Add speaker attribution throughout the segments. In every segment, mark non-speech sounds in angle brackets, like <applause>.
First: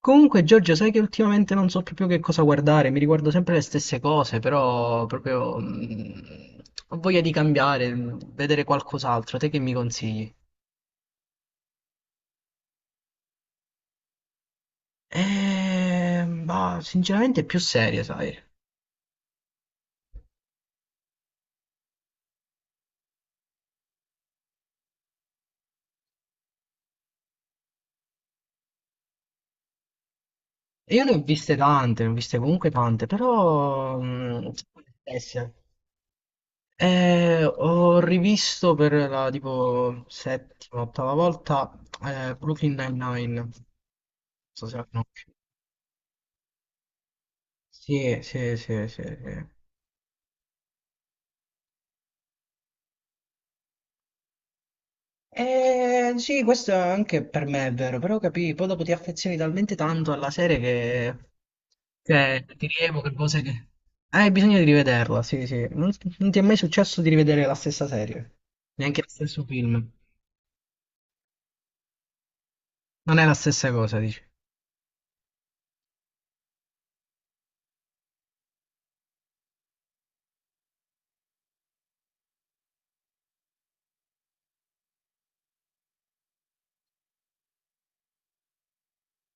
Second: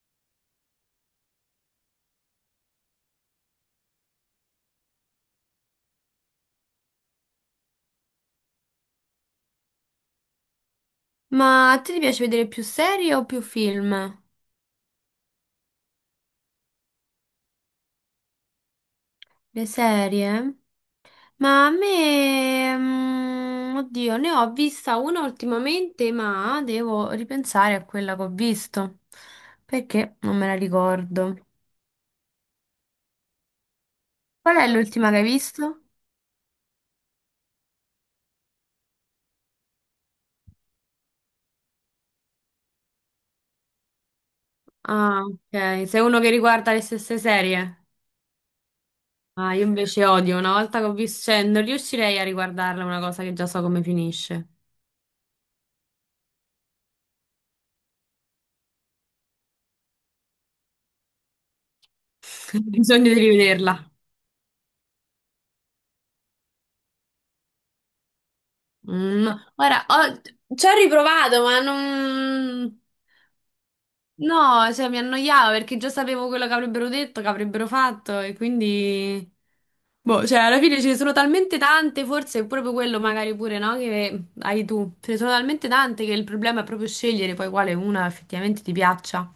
Speaker 1: Comunque, Giorgio, sai che ultimamente non so proprio che cosa guardare, mi riguardo sempre le stesse cose, però proprio ho voglia di cambiare, vedere qualcos'altro, te che mi consigli?
Speaker 2: Ma a te ti piace vedere più serie o più film?
Speaker 1: Ma sinceramente più serie, sai.
Speaker 2: Le serie? Ma a me, oddio, ne ho vista una ultimamente, ma devo ripensare a quella che ho visto, perché non me la
Speaker 1: Io ne ho
Speaker 2: ricordo.
Speaker 1: viste tante, ne ho viste comunque tante, però
Speaker 2: Qual è
Speaker 1: sempre le
Speaker 2: l'ultima che hai
Speaker 1: stesse.
Speaker 2: visto?
Speaker 1: Ho rivisto per la tipo settima, ottava volta Brooklyn Nine-Nine. Non so se la
Speaker 2: Ah,
Speaker 1: conosci.
Speaker 2: ok, sei uno che riguarda le stesse serie?
Speaker 1: Sì, sì, sì, sì, sì.
Speaker 2: Ah, io invece odio, una volta che ho visto, cioè, non riuscirei a riguardarla una cosa che già so come finisce.
Speaker 1: Sì, questo anche per me è vero, però capì, poi dopo ti affezioni talmente tanto alla serie che
Speaker 2: <laughs> Ho
Speaker 1: ti
Speaker 2: bisogno
Speaker 1: rievoca
Speaker 2: di
Speaker 1: cose che...
Speaker 2: rivederla.
Speaker 1: Hai bisogno di rivederla, sì, sì. Non ti è mai successo di rivedere la stessa serie, neanche lo
Speaker 2: Mm,
Speaker 1: stesso
Speaker 2: ora,
Speaker 1: film.
Speaker 2: ci ho riprovato, ma non...
Speaker 1: Non è la stessa cosa, dici.
Speaker 2: No, cioè, mi annoiavo perché già sapevo quello che avrebbero detto, che avrebbero fatto e quindi... Boh, cioè, alla fine ce ne sono talmente tante, forse è proprio quello magari pure, no? Che hai tu. Ce ne sono talmente tante che il problema è proprio scegliere poi quale una effettivamente ti piaccia.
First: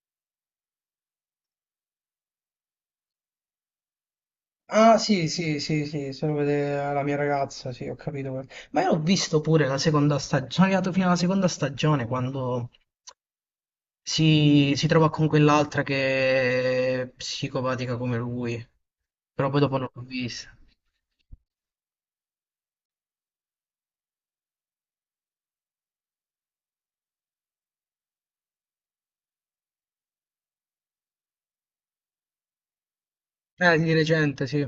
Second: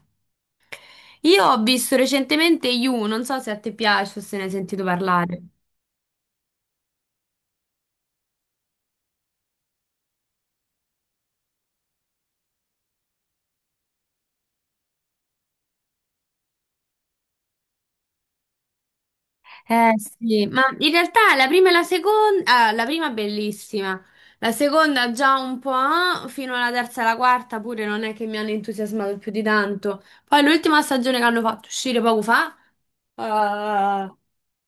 Speaker 2: Io ho visto recentemente You, non so se a te piace o se ne hai sentito
Speaker 1: Ah, sì,
Speaker 2: parlare.
Speaker 1: sì, sì, sì, se lo vede la mia ragazza, sì, ho capito. Ma io l'ho visto pure la seconda stagione, sono arrivato fino alla seconda stagione quando... si trova con quell'altra che è psicopatica come lui, però poi dopo non
Speaker 2: Eh
Speaker 1: l'ho
Speaker 2: sì,
Speaker 1: vista.
Speaker 2: ma in realtà la prima e la seconda, ah, la prima è bellissima, la seconda già un po', ah, fino alla terza e alla quarta pure non è che mi hanno entusiasmato più di tanto. Poi l'ultima stagione che hanno fatto uscire poco fa,
Speaker 1: Di
Speaker 2: ah,
Speaker 1: recente, sì.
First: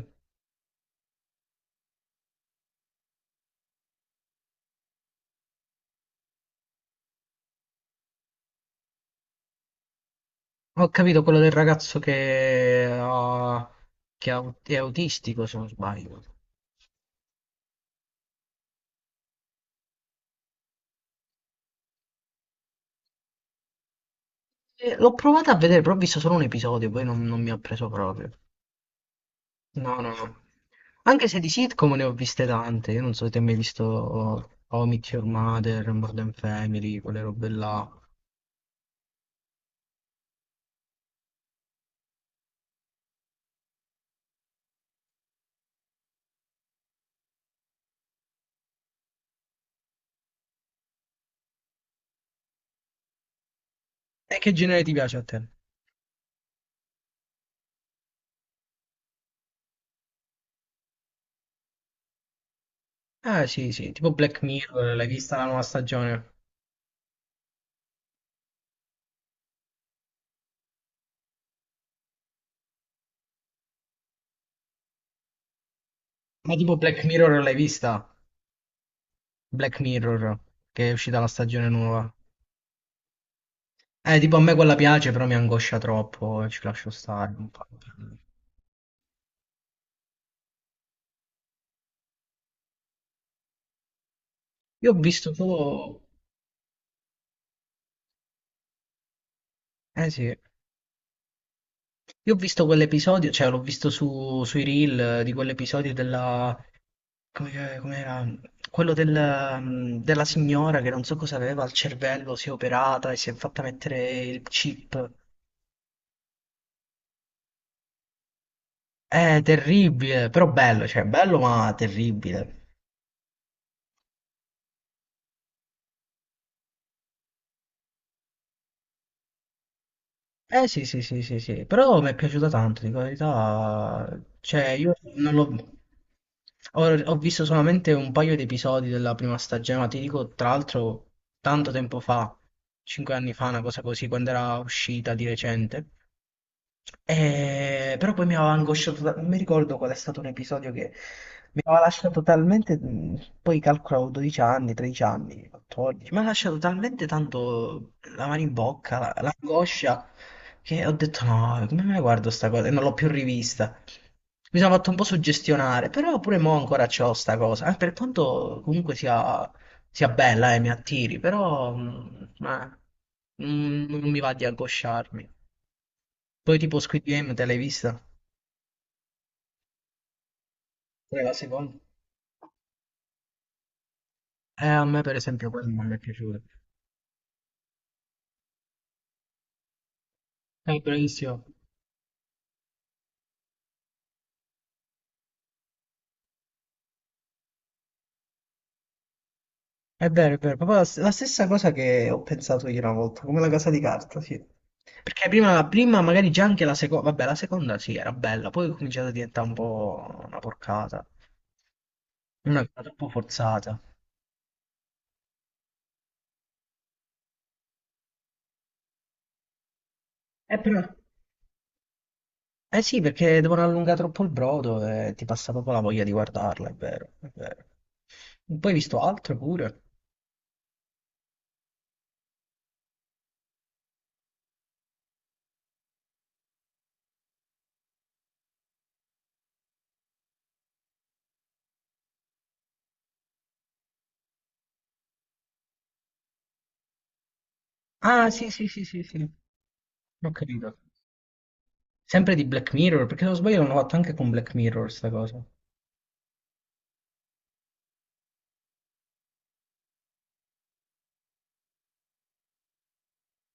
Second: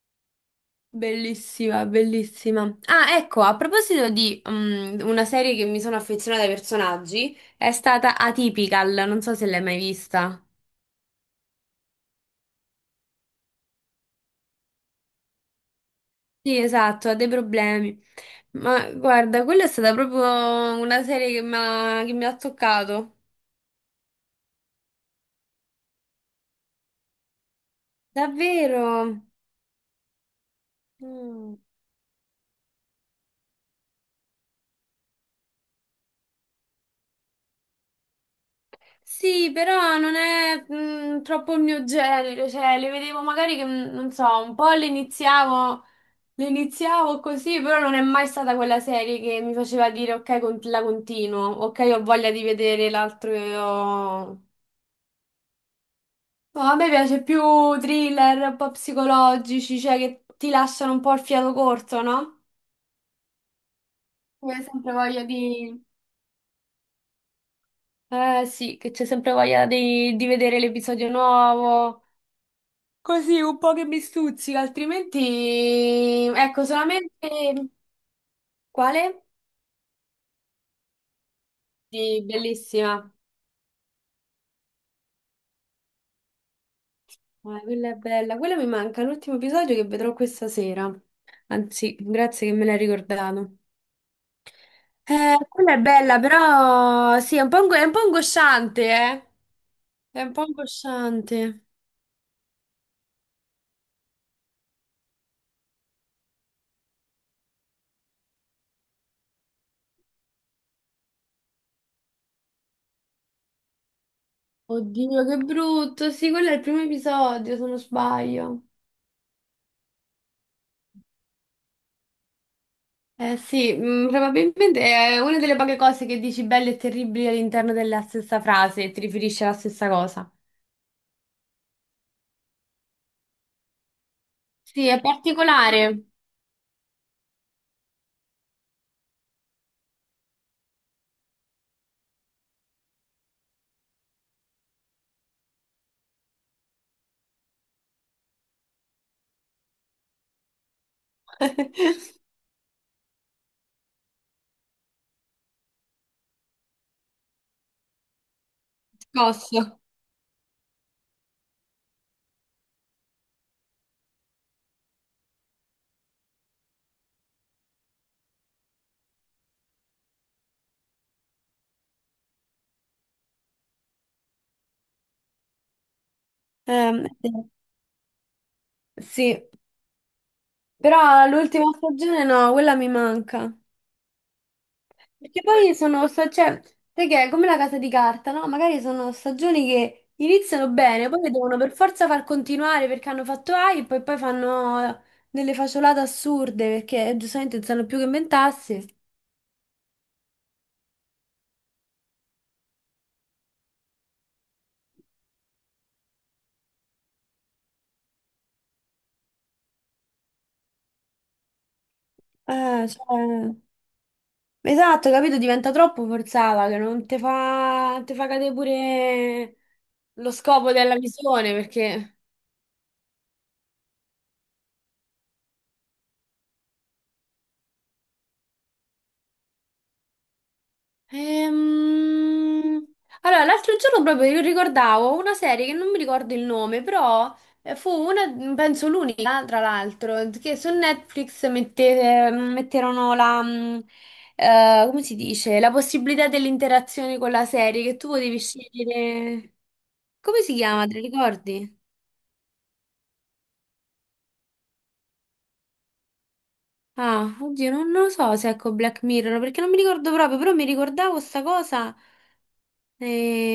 Speaker 2: bellissima, bellissima. Ah, ecco, a proposito di una serie che mi sono affezionata ai personaggi, è stata Atypical, non so se l'hai mai vista.
Speaker 1: Ho capito quello del ragazzo che ha- è autistico, se non sbaglio.
Speaker 2: Sì, esatto, ha dei problemi. Ma guarda, quella è stata proprio una serie che che mi ha toccato.
Speaker 1: L'ho provato a vedere, però ho visto solo un episodio, poi non mi ha preso proprio.
Speaker 2: Davvero?
Speaker 1: No, no, no. Anche se di
Speaker 2: Mm.
Speaker 1: sitcom ne ho viste tante, io non so se ti hai mai visto How I Met Your Mother, Modern Family, quelle robe là.
Speaker 2: Sì, però non è troppo il mio genere, cioè le vedevo magari che, non so, un po' le iniziavo così, però non è mai stata quella serie che mi faceva dire ok, la continuo, ok, ho voglia di vedere l'altro.
Speaker 1: E che genere ti piace a te?
Speaker 2: No, a me piace più thriller un po' psicologici, cioè che ti lasciano un po' il fiato corto, no?
Speaker 1: Ah sì, sì, tipo Black
Speaker 2: C'è sempre
Speaker 1: Mirror, l'hai
Speaker 2: voglia
Speaker 1: vista la nuova
Speaker 2: di...
Speaker 1: stagione?
Speaker 2: Eh sì, che c'è sempre voglia di vedere l'episodio nuovo, così un po' che mi stuzzica, altrimenti...
Speaker 1: Ma
Speaker 2: Ecco,
Speaker 1: tipo Black Mirror l'hai
Speaker 2: solamente...
Speaker 1: vista?
Speaker 2: Quale?
Speaker 1: Black Mirror, che è uscita la stagione nuova.
Speaker 2: Sì, bellissima.
Speaker 1: Tipo a me quella piace, però mi angoscia troppo, ci lascio stare. Non fa-
Speaker 2: Quella è bella, quella mi manca, l'ultimo episodio che vedrò questa sera. Anzi, grazie che me l'hai ricordato.
Speaker 1: Io ho visto
Speaker 2: Quella è
Speaker 1: solo...
Speaker 2: bella, però sì, è un po', è un po' angosciante, eh.
Speaker 1: Eh
Speaker 2: È
Speaker 1: sì,
Speaker 2: un po' angosciante.
Speaker 1: io ho visto quell'episodio, cioè l'ho visto sui reel di quell'episodio della... come era? Quello della signora che non so cosa aveva al cervello, si è operata e si è fatta mettere il chip.
Speaker 2: Oddio, che brutto. Sì, quello è il primo episodio, se non sbaglio.
Speaker 1: È terribile, però bello, cioè bello ma terribile.
Speaker 2: Eh sì, probabilmente è una delle poche cose che dici belle e terribili all'interno della stessa frase e ti riferisci alla stessa cosa.
Speaker 1: Eh sì, sì, sì, sì, sì, però mi è piaciuta tanto, dico la verità. Cioè,
Speaker 2: Sì,
Speaker 1: io
Speaker 2: è
Speaker 1: non l'ho...
Speaker 2: particolare.
Speaker 1: Ho visto solamente un paio di episodi della prima stagione, ma ti dico, tra l'altro, tanto tempo fa, 5 anni fa, una cosa così, quando era uscita di recente. Però poi mi aveva angosciato, non mi ricordo qual è stato un episodio che mi aveva lasciato poi calcolavo 12 anni, 13 anni, 14, mi ha lasciato talmente tanto la mano in bocca,
Speaker 2: Scosso.
Speaker 1: l'angoscia, che ho detto no, come me la guardo sta cosa? E non l'ho più rivista. Mi sono fatto un po' suggestionare, però pure mo ancora c'ho sta cosa, per quanto comunque sia bella e mi attiri, però non mi va di angosciarmi. Poi tipo Squid
Speaker 2: Ehm,
Speaker 1: Game te l'hai vista?
Speaker 2: sì,
Speaker 1: Pure
Speaker 2: però
Speaker 1: la
Speaker 2: l'ultima
Speaker 1: seconda?
Speaker 2: stagione no, quella mi manca.
Speaker 1: A me per
Speaker 2: Perché
Speaker 1: esempio quella
Speaker 2: poi
Speaker 1: non mi è piaciuta.
Speaker 2: cioè, sai che è come la casa di carta, no? Magari sono stagioni che iniziano
Speaker 1: È
Speaker 2: bene, poi le
Speaker 1: bravissimo.
Speaker 2: devono per forza far continuare perché hanno fatto hype e poi fanno delle facciolate assurde perché giustamente non sanno più che inventarsi.
Speaker 1: È vero, proprio la stessa cosa che ho pensato io una volta, come la casa di carta, sì. Perché prima, la prima magari già anche la seconda, vabbè, la seconda sì, era bella, poi è cominciata a diventare un po' una porcata, una cosa troppo
Speaker 2: Cioè,
Speaker 1: forzata.
Speaker 2: esatto, capito? Diventa troppo forzata che non te fa cadere pure lo scopo
Speaker 1: Però...
Speaker 2: della visione perché...
Speaker 1: Eh sì, perché devono allungare troppo il brodo e ti passa proprio la voglia di guardarla, è vero, è vero. Poi hai visto altro pure.
Speaker 2: Ehm, allora, l'altro giorno proprio io ricordavo una serie che non mi ricordo il nome, però fu una, penso l'unica, tra l'altro, che su Netflix metterono come si dice, la possibilità dell'interazione con la serie, che tu
Speaker 1: Ah,
Speaker 2: potevi
Speaker 1: sì, sì, sì, sì, sì,
Speaker 2: scegliere...
Speaker 1: ho
Speaker 2: Come si
Speaker 1: capito.
Speaker 2: chiama, te la ricordi?
Speaker 1: Sempre di Black Mirror, perché se non sbaglio l'hanno fatto anche con Black Mirror sta cosa.
Speaker 2: Ah, oddio, non lo so se ecco Black Mirror, perché non mi ricordo proprio, però mi ricordavo sta cosa.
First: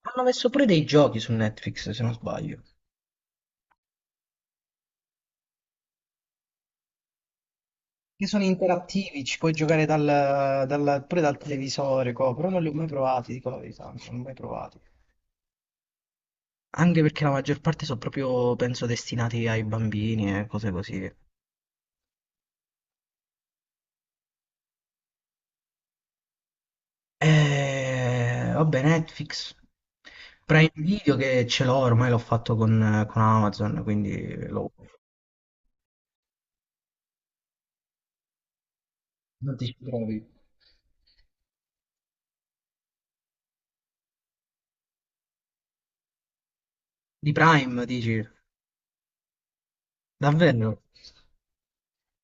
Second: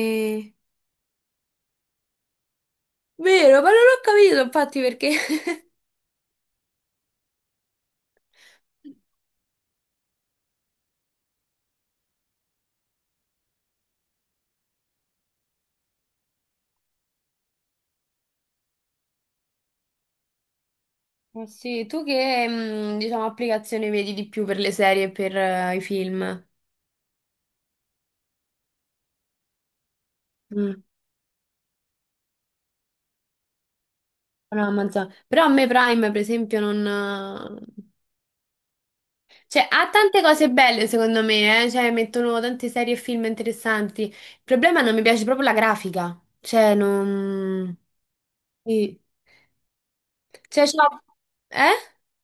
Speaker 1: Hanno messo pure dei giochi su Netflix, se non sbaglio.
Speaker 2: Vero, ma non l'ho capito infatti perché...
Speaker 1: Che sono
Speaker 2: <laughs>
Speaker 1: interattivi, ci puoi giocare pure dal televisore, co, però non li ho mai provati, dico la verità, non li ho mai provati. Anche perché la maggior parte sono proprio, penso, destinati ai bambini e cose così.
Speaker 2: Ma sì, tu che, diciamo, applicazione vedi di più per le serie e per i film?
Speaker 1: E... Vabbè, Netflix. Prime
Speaker 2: Mm,
Speaker 1: Video che ce l'ho, ormai l'ho fatto con Amazon, quindi
Speaker 2: no,
Speaker 1: lo...
Speaker 2: Amazon. Però a me Prime, per esempio, non...
Speaker 1: Non ti
Speaker 2: cioè,
Speaker 1: ci
Speaker 2: ha tante
Speaker 1: trovi.
Speaker 2: cose belle, secondo me, eh? Cioè, mettono tante serie e film interessanti. Il problema è che non mi piace proprio la grafica. Cioè,
Speaker 1: Di
Speaker 2: non...
Speaker 1: Prime, dici?
Speaker 2: Sì. Cioè,
Speaker 1: Davvero?
Speaker 2: c'ho- Eh?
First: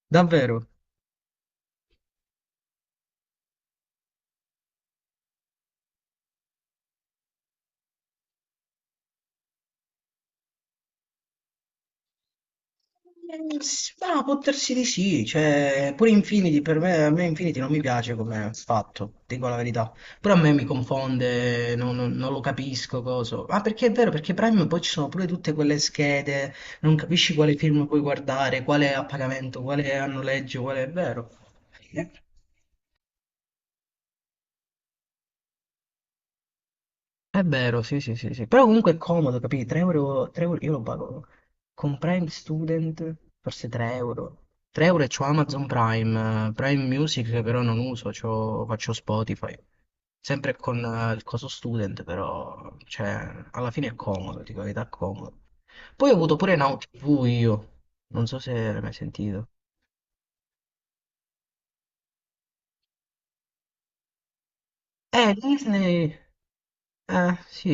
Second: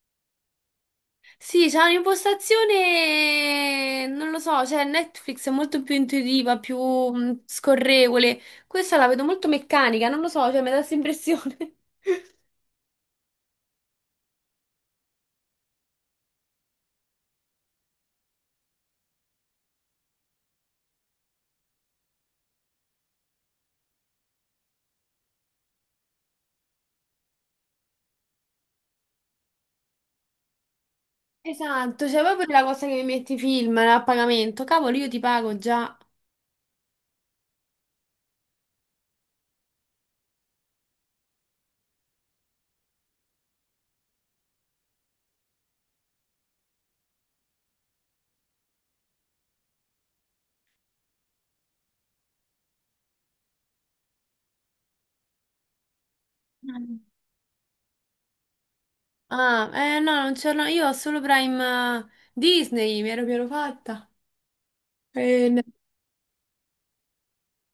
Speaker 1: Davvero?
Speaker 2: Sì, c'è un'impostazione, non lo so, cioè Netflix è molto più intuitiva, più scorrevole. Questa la vedo molto meccanica, non lo so, cioè mi dà questa impressione. <laughs>
Speaker 1: Ma può darsi di sì, cioè, pure Infinity per me, a me Infinity non mi piace come fatto, dico la verità. Però a me mi confonde, non lo capisco cosa. Ma perché è vero, perché Prime poi ci sono pure tutte quelle schede, non capisci quale film puoi guardare, quale è a pagamento, quale è a noleggio, quale è vero.
Speaker 2: Esatto, cioè proprio la cosa che mi metti i film no, a pagamento. Cavolo, io ti pago già.
Speaker 1: È vero, sì, sì, sì, sì. Però comunque è comodo, capì? 3 euro, 3 euro, io lo pago con Prime Student, forse 3 euro. 3 euro e c'ho Amazon Prime, Prime Music che però non uso, faccio Spotify. Sempre con il coso student, però, cioè, alla fine è comodo, dico la verità, è comodo. Poi ho avuto pure Now
Speaker 2: Mm.
Speaker 1: TV io, non so se l'hai mai sentito.
Speaker 2: Ah, eh no, non ce l'ho, io ho solo Prime Disney, mi ero fatta. No.
Speaker 1: Disney... sì,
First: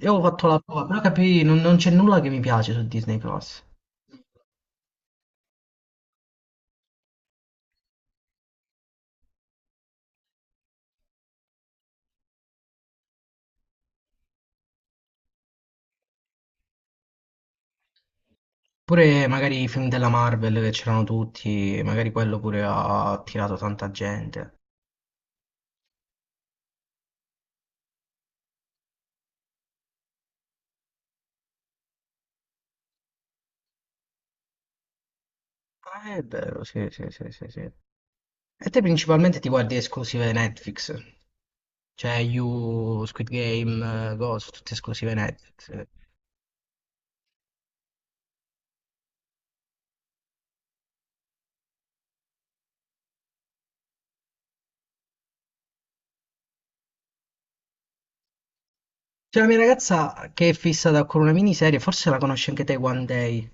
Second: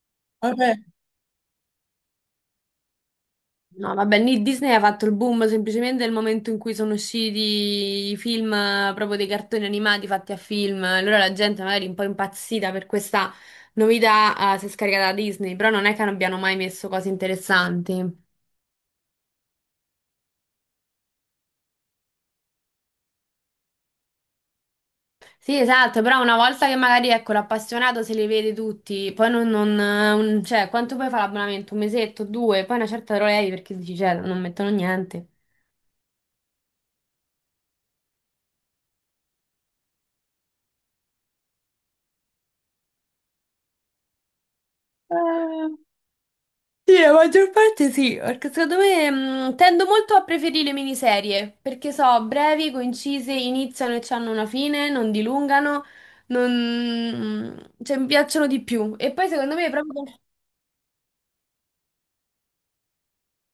Speaker 1: io ho fatto la
Speaker 2: Vabbè.
Speaker 1: prova, però capì, non c'è nulla che mi piace su Disney Plus.
Speaker 2: No, vabbè, Disney ha fatto il boom semplicemente nel momento in cui sono usciti i film, proprio dei cartoni animati fatti a film. Allora la gente magari un po' impazzita per questa novità, si è scaricata da Disney, però non è che non abbiano mai messo cose interessanti.
Speaker 1: Pure magari i film della Marvel che c'erano tutti, magari quello pure ha attirato tanta gente.
Speaker 2: Sì, esatto, però una volta che magari, ecco, l'appassionato se li vede tutti, poi non, cioè, quanto puoi fare l'abbonamento? Un mesetto, due, poi una certa te lo levi perché dici, cioè, non mettono niente.
Speaker 1: Ah, è vero, sì, sì, sì, sì, sì. E te principalmente ti guardi esclusive Netflix, cioè You, Squid Game, Ghost, tutte esclusive Netflix.
Speaker 2: Sì, la maggior parte sì, perché secondo me tendo molto a preferire le miniserie, perché so, brevi, concise, iniziano e hanno una fine, non dilungano, non... cioè mi piacciono di più. E poi
Speaker 1: C'è la
Speaker 2: secondo
Speaker 1: mia
Speaker 2: me proprio...
Speaker 1: ragazza che è fissata con una miniserie, forse la conosci anche te One Day.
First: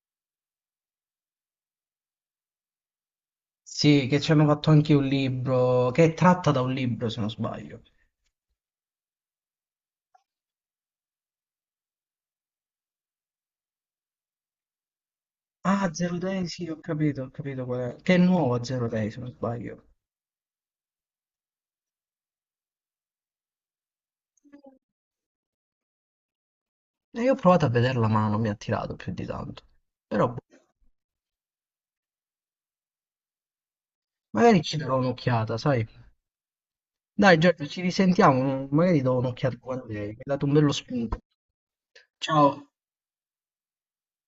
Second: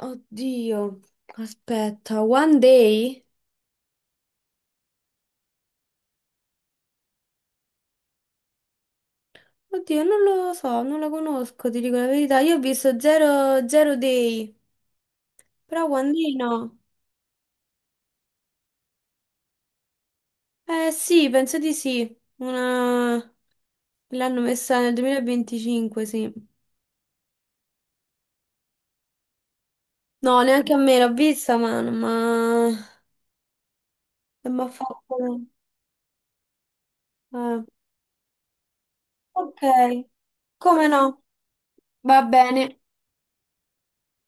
Speaker 2: Oddio, aspetta, One Day?
Speaker 1: Sì, che ci hanno fatto anche un libro, che è tratta da un libro se non sbaglio.
Speaker 2: Oddio, non lo so, non la conosco, ti dico la verità. Io ho visto Zero, Zero Day, però
Speaker 1: Ah,
Speaker 2: One
Speaker 1: Zero
Speaker 2: Day
Speaker 1: Day, sì,
Speaker 2: no.
Speaker 1: ho capito qual è. Che è nuovo Zero Day se non sbaglio.
Speaker 2: Eh sì, penso di sì. Una... L'hanno messa nel 2025, sì.
Speaker 1: E io ho provato a vederla ma non mi ha attirato più di tanto. Però boh,
Speaker 2: No, neanche a me l'ho vista, ma non
Speaker 1: magari
Speaker 2: m'ha
Speaker 1: ci darò
Speaker 2: fatto...
Speaker 1: un'occhiata, sai? Dai
Speaker 2: eh,
Speaker 1: Giorgio, ci risentiamo, magari do un'occhiata
Speaker 2: ok,
Speaker 1: quando hai. Mi hai dato un bello
Speaker 2: come
Speaker 1: spunto.
Speaker 2: no? Va
Speaker 1: Ciao.
Speaker 2: bene.